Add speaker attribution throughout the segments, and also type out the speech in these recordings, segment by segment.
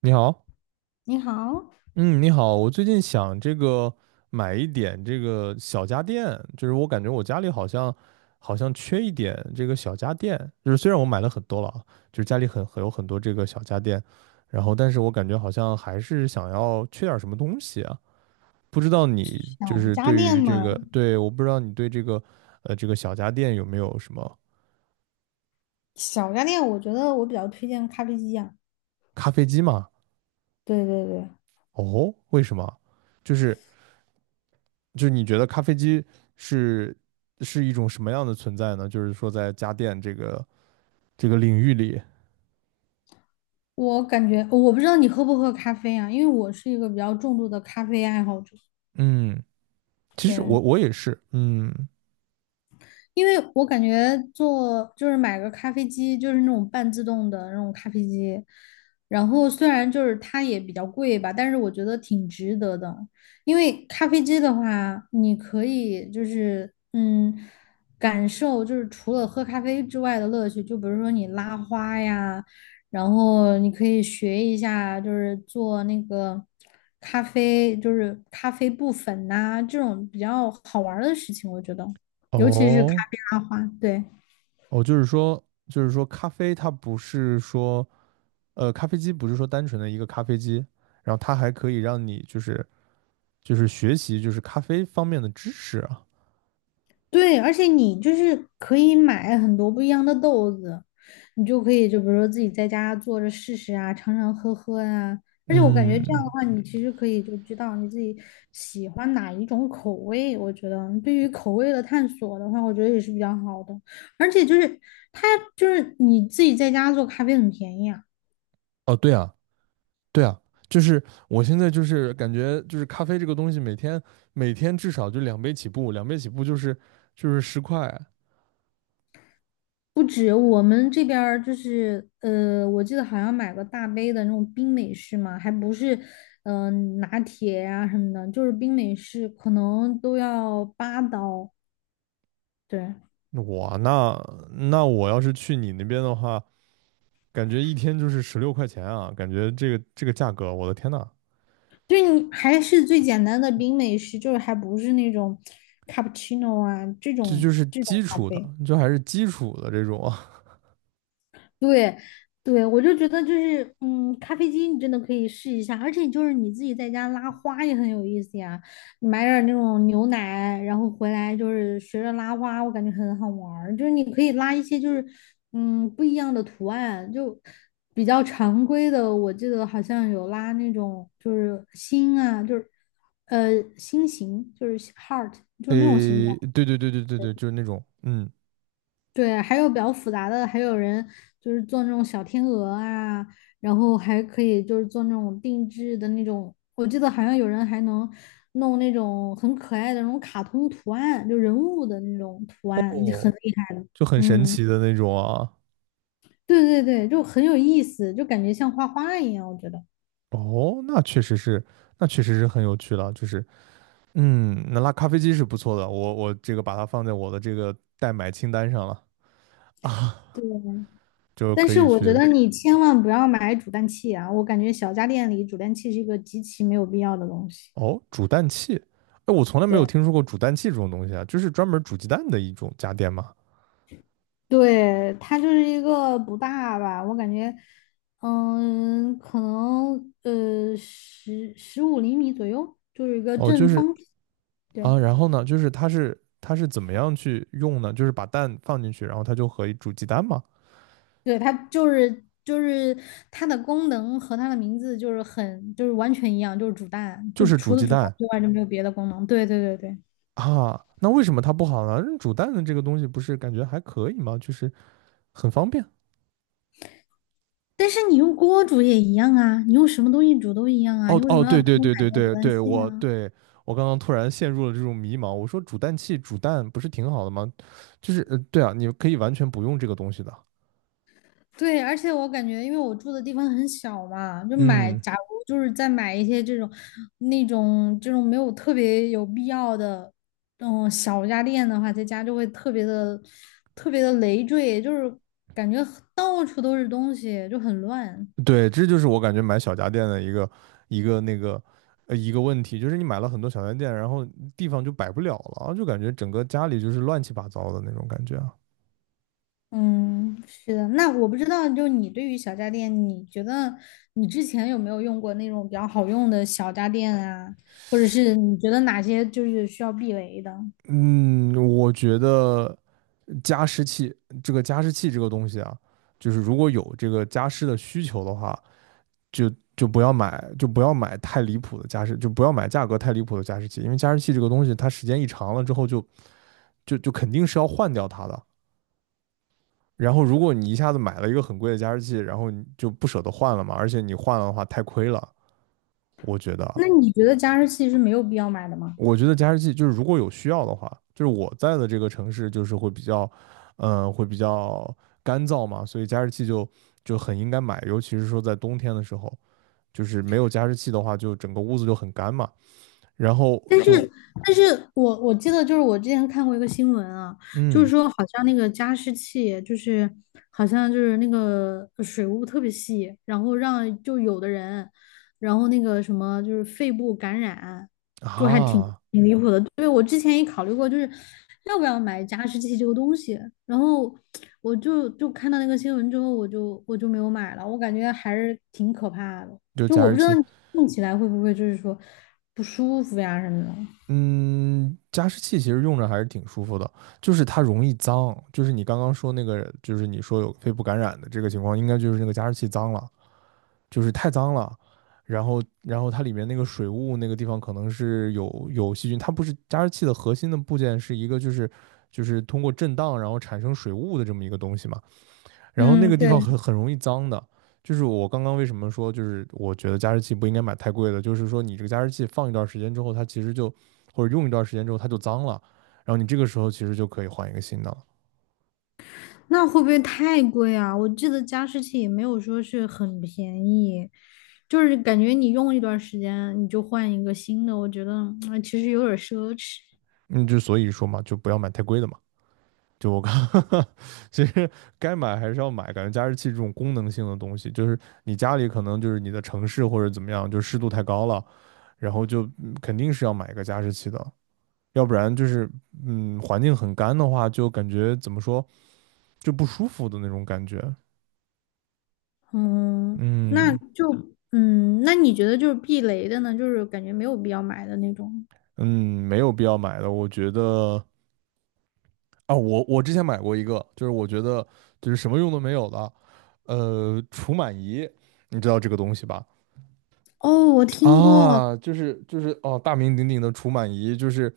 Speaker 1: 你好，
Speaker 2: 你好，
Speaker 1: 嗯，你好，我最近想这个买一点这个小家电，就是我感觉我家里好像缺一点这个小家电，就是虽然我买了很多了啊，就是家里很有很多这个小家电，然后但是我感觉好像还是想要缺点什么东西啊，不知道你
Speaker 2: 小
Speaker 1: 就是
Speaker 2: 家
Speaker 1: 对
Speaker 2: 电
Speaker 1: 于这
Speaker 2: 嘛，
Speaker 1: 个，对，我不知道你对这个小家电有没有什么
Speaker 2: 小家电，我觉得我比较推荐咖啡机啊。
Speaker 1: 咖啡机嘛？
Speaker 2: 对对对，
Speaker 1: 哦，为什么？就是。就是你觉得咖啡机是是一种什么样的存在呢？就是说在家电这个领域里，
Speaker 2: 我感觉我不知道你喝不喝咖啡啊，因为我是一个比较重度的咖啡爱好者。
Speaker 1: 嗯，其实
Speaker 2: 对，
Speaker 1: 我也是，
Speaker 2: 因为我感觉做就是买个咖啡机，就是那种半自动的那种咖啡机，然后虽然就是它也比较贵吧，但是我觉得挺值得的。因为咖啡机的话，你可以就是感受就是除了喝咖啡之外的乐趣，就比如说你拉花呀，然后你可以学一下就是做那个咖啡，就是咖啡布粉呐、这种比较好玩儿的事情，我觉得。尤其是咖
Speaker 1: 哦
Speaker 2: 啡拉花，对
Speaker 1: 哦，就是说咖啡它不是说咖啡机不是说单纯的一个咖啡机，然后它还可以让你就是学习就是咖啡方面的知识啊，
Speaker 2: 对，而且你就是可以买很多不一样的豆子，你就可以就比如说自己在家做着试试啊，尝尝喝喝啊。而且我感觉这样的
Speaker 1: 嗯，
Speaker 2: 话，你其实可以就知道你自己喜欢哪一种口味。我觉得对于口味的探索的话，我觉得也是比较好的。而且就是它就是你自己在家做咖啡很便宜啊。
Speaker 1: 哦对啊，对啊，就是我现在就是感觉就是咖啡这个东西，每天每天至少就两杯起步，两杯起步就是10块。
Speaker 2: 不止我们这边儿就是我记得好像买个大杯的那种冰美式嘛，还不是嗯、呃拿铁呀、什么的，就是冰美式可能都要8刀。对，
Speaker 1: 那我要是去你那边的话，感觉一天就是16块钱啊，感觉这个价格，我的天呐，
Speaker 2: 就是你还是最简单的冰美式，就是还不是那种 cappuccino 啊这
Speaker 1: 这就
Speaker 2: 种
Speaker 1: 是
Speaker 2: 这种
Speaker 1: 基
Speaker 2: 咖
Speaker 1: 础的，
Speaker 2: 啡。
Speaker 1: 就还是基础的这种啊。
Speaker 2: 对，对，我就觉得就是，咖啡机你真的可以试一下，而且就是你自己在家拉花也很有意思呀。你买点儿那种牛奶，然后回来就是学着拉花，我感觉很好玩儿。就是你可以拉一些就是，不一样的图案，就比较常规的。我记得好像有拉那种就是心啊，就是呃心形，就是 heart,就是那种形状。
Speaker 1: 诶，对对对对对对，就是那种
Speaker 2: 对，还有比较复杂的，还有人就是做那种小天鹅啊，然后还可以就是做那种定制的那种，我记得好像有人还能弄那种很可爱的那种卡通图案，就人物的那种图案，就很
Speaker 1: 哦，
Speaker 2: 厉害的。
Speaker 1: 就很神
Speaker 2: 嗯，
Speaker 1: 奇的那种啊。
Speaker 2: 对对对，就很有意思，就感觉像画画一样，我觉得。
Speaker 1: 哦，那确实是，那确实是很有趣了，就是。那拉咖啡机是不错的，我这个把它放在我的这个代买清单上了啊，
Speaker 2: 对，
Speaker 1: 就
Speaker 2: 但
Speaker 1: 可
Speaker 2: 是
Speaker 1: 以
Speaker 2: 我觉
Speaker 1: 去
Speaker 2: 得你千万不要买煮蛋器啊，我感觉小家电里煮蛋器是一个极其没有必要的东西。
Speaker 1: 哦，煮蛋器，哎，我从来没有
Speaker 2: 对。
Speaker 1: 听说过煮蛋器这种东西啊，就是专门煮鸡蛋的一种家电嘛。
Speaker 2: 对，它就是一个不大吧，我感觉，可能十五厘米左右，就是一个
Speaker 1: 哦，就
Speaker 2: 正
Speaker 1: 是
Speaker 2: 方体。对，
Speaker 1: 啊，然后呢，就是它是怎么样去用呢？就是把蛋放进去，然后它就可以煮鸡蛋嘛，
Speaker 2: 对，它就是它的功能和它的名字就是很就是完全一样，就是煮蛋，
Speaker 1: 就
Speaker 2: 就
Speaker 1: 是煮
Speaker 2: 除了
Speaker 1: 鸡
Speaker 2: 煮蛋
Speaker 1: 蛋
Speaker 2: 之外就没有别的功能。对对对对，
Speaker 1: 啊。那为什么它不好呢？煮蛋的这个东西不是感觉还可以吗？就是很方便
Speaker 2: 但是你用锅煮也一样啊，你用什么东西煮都一样啊，
Speaker 1: 哦
Speaker 2: 你为什
Speaker 1: 哦，
Speaker 2: 么要
Speaker 1: 对
Speaker 2: 单
Speaker 1: 对
Speaker 2: 独
Speaker 1: 对对
Speaker 2: 买个煮
Speaker 1: 对
Speaker 2: 蛋
Speaker 1: 对，
Speaker 2: 器啊？
Speaker 1: 我刚刚突然陷入了这种迷茫。我说煮蛋器煮蛋不是挺好的吗？就是对啊，你可以完全不用这个东西的。
Speaker 2: 对，而且我感觉，因为我住的地方很小嘛，就买，
Speaker 1: 嗯，
Speaker 2: 假如就是再买一些这种、那种、这种没有特别有必要的，小家电的话，在家就会特别的、特别的累赘，就是感觉很到处都是东西，就很乱。
Speaker 1: 对，这就是我感觉买小家电的一个那个一个问题，就是你买了很多小家电，然后地方就摆不了了，就感觉整个家里就是乱七八糟的那种感觉啊。
Speaker 2: 嗯，是的。那我不知道，就你对于小家电，你觉得你之前有没有用过那种比较好用的小家电啊？或者是你觉得哪些就是需要避雷的？
Speaker 1: 嗯，我觉得加湿器这个加湿器这个东西啊，就是如果有这个加湿的需求的话。就不要买，就不要买太离谱的加湿，就不要买价格太离谱的加湿器，因为加湿器这个东西，它时间一长了之后就肯定是要换掉它的。然后，如果你一下子买了一个很贵的加湿器，然后你就不舍得换了嘛，而且你换了的话太亏了。我觉得，
Speaker 2: 那你觉得加湿器是没有必要买的吗？
Speaker 1: 我觉得加湿器就是如果有需要的话，就是我在的这个城市就是会比较干燥嘛，所以加湿器就很应该买，尤其是说在冬天的时候。就是没有加湿器的话，就整个屋子就很干嘛。然后
Speaker 2: 但
Speaker 1: 就
Speaker 2: 是，但是我记得就是我之前看过一个新闻啊，就是
Speaker 1: 嗯
Speaker 2: 说好像那个加湿器就是好像就是那个水雾特别细，然后让就有的人，然后那个什么就是肺部感染，就还挺
Speaker 1: 啊，
Speaker 2: 挺离谱的。对，我之前也考虑过，就是要不要买加湿器这个东西，然后我就看到那个新闻之后，我就没有买了，我感觉还是挺可怕的。
Speaker 1: 就是
Speaker 2: 就
Speaker 1: 加
Speaker 2: 我
Speaker 1: 湿
Speaker 2: 不知道
Speaker 1: 器，
Speaker 2: 你用起来会不会就是说不舒服呀什么的。
Speaker 1: 嗯，加湿器其实用着还是挺舒服的，就是它容易脏，就是你刚刚说那个，就是你说有肺部感染的这个情况，应该就是那个加湿器脏了，就是太脏了，然后它里面那个水雾那个地方可能是有细菌，它不是加湿器的核心的部件是一个就是通过震荡然后产生水雾的这么一个东西嘛。然后那
Speaker 2: 嗯，
Speaker 1: 个地方
Speaker 2: 对，
Speaker 1: 很容易脏的，就是我刚刚为什么说，就是我觉得加湿器不应该买太贵的，就是说你这个加湿器放一段时间之后，它其实就或者用一段时间之后它就脏了，然后你这个时候其实就可以换一个新的了。
Speaker 2: 那会不会太贵啊？我记得加湿器也没有说是很便宜，就是感觉你用一段时间你就换一个新的，我觉得其实有点奢侈。
Speaker 1: 嗯，就所以说嘛，就不要买太贵的嘛。就我刚 其实该买还是要买，感觉加湿器这种功能性的东西，就是你家里可能就是你的城市或者怎么样，就湿度太高了，然后就肯定是要买一个加湿器的，要不然就是环境很干的话，就感觉怎么说，就不舒服的那种感觉。
Speaker 2: 嗯，那
Speaker 1: 嗯
Speaker 2: 就那你觉得就是避雷的呢？就是感觉没有必要买的那种。
Speaker 1: 嗯，没有必要买的，我觉得啊，我之前买过一个，就是我觉得就是什么用都没有的，除螨仪，你知道这个东西吧？
Speaker 2: 哦，我听过。
Speaker 1: 啊，就是哦，大名鼎鼎的除螨仪，就是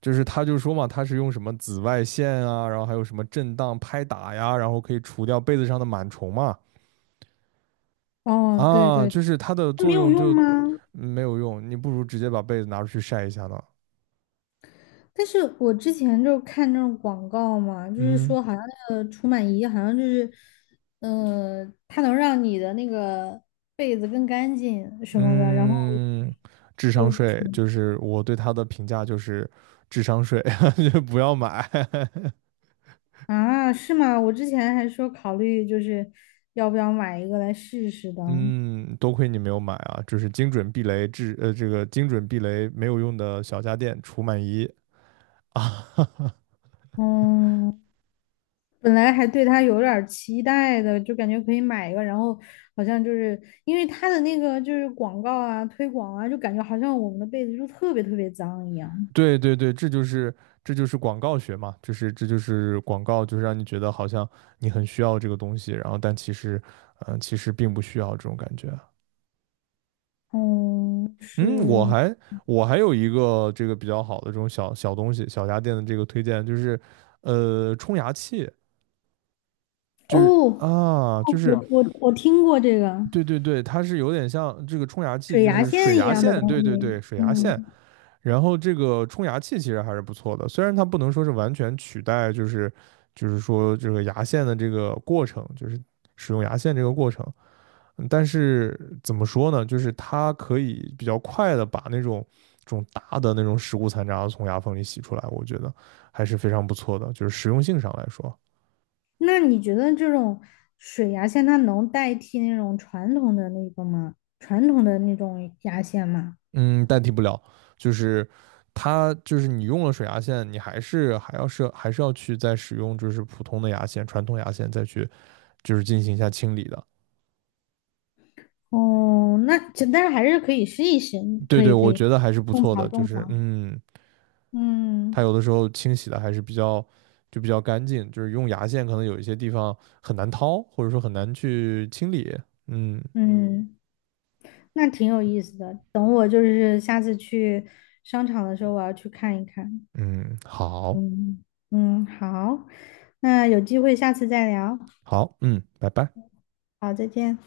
Speaker 1: 就是他就说嘛，他是用什么紫外线啊，然后还有什么震荡拍打呀，然后可以除掉被子上的螨虫嘛。
Speaker 2: 哦，对
Speaker 1: 啊，
Speaker 2: 对，
Speaker 1: 就是它的
Speaker 2: 它没
Speaker 1: 作
Speaker 2: 有
Speaker 1: 用
Speaker 2: 用
Speaker 1: 就
Speaker 2: 吗？
Speaker 1: 没有用，你不如直接把被子拿出去晒一下呢。
Speaker 2: 但是我之前就看那种广告嘛，就是
Speaker 1: 嗯
Speaker 2: 说好像那个除螨仪好像就是，它能让你的那个被子更干净什么的，然后
Speaker 1: 嗯，智
Speaker 2: 就
Speaker 1: 商税
Speaker 2: 挺
Speaker 1: 就是我对它的评价就是智商税，就不要买。
Speaker 2: 啊，是吗？我之前还说考虑就是要不要买一个来试试的，
Speaker 1: 嗯，多亏你没有买啊，就是精准避雷智呃这个精准避雷没有用的小家电除螨仪啊。
Speaker 2: 嗯，本来还对它有点儿期待的，就感觉可以买一个，然后好像就是因为它的那个就是广告啊、推广啊，就感觉好像我们的被子就特别特别脏一样。
Speaker 1: 对对对，这就是广告学嘛，就是这就是广告，就是让你觉得好像你很需要这个东西，然后但其实并不需要这种感觉。
Speaker 2: 嗯，
Speaker 1: 嗯，我
Speaker 2: 是
Speaker 1: 还我还有一个这个比较好的这种小小东西，小家电的这个推荐就是，冲牙器，
Speaker 2: 哦，
Speaker 1: 就是
Speaker 2: 哦
Speaker 1: 啊，就
Speaker 2: 我
Speaker 1: 是
Speaker 2: 嗯我我听过这个
Speaker 1: 对对对，它是有点像这个冲牙器，
Speaker 2: 水
Speaker 1: 就
Speaker 2: 牙
Speaker 1: 是水
Speaker 2: 线一
Speaker 1: 牙
Speaker 2: 样的
Speaker 1: 线，
Speaker 2: 东
Speaker 1: 对对对，
Speaker 2: 西。
Speaker 1: 水牙线。
Speaker 2: 嗯，
Speaker 1: 然后这个冲牙器其实还是不错的，虽然它不能说是完全取代，就是说这个牙线的这个过程，就是使用牙线这个过程，但是怎么说呢，就是它可以比较快的把那种这种大的那种食物残渣从牙缝里洗出来，我觉得还是非常不错的，就是实用性上来说，
Speaker 2: 那你觉得这种水牙线它能代替那种传统的那个吗？传统的那种牙线吗？
Speaker 1: 嗯，代替不了，就是它就是你用了水牙线，你还是要去再使用就是普通的牙线、传统牙线再去就是进行一下清理的。
Speaker 2: 哦，那就但是还是可以试一试，
Speaker 1: 对
Speaker 2: 可
Speaker 1: 对，
Speaker 2: 以可
Speaker 1: 我
Speaker 2: 以，
Speaker 1: 觉得还是不
Speaker 2: 种
Speaker 1: 错
Speaker 2: 草
Speaker 1: 的，就
Speaker 2: 种草。
Speaker 1: 是它
Speaker 2: 嗯
Speaker 1: 有的时候清洗的还是比较干净，就是用牙线可能有一些地方很难掏，或者说很难去清理。嗯
Speaker 2: 嗯，那挺有意思的。等我就是下次去商场的时候，我要去看一看。
Speaker 1: 嗯，好，
Speaker 2: 嗯，嗯，好，那有机会下次再聊。
Speaker 1: 好，嗯，拜拜。
Speaker 2: 好，再见。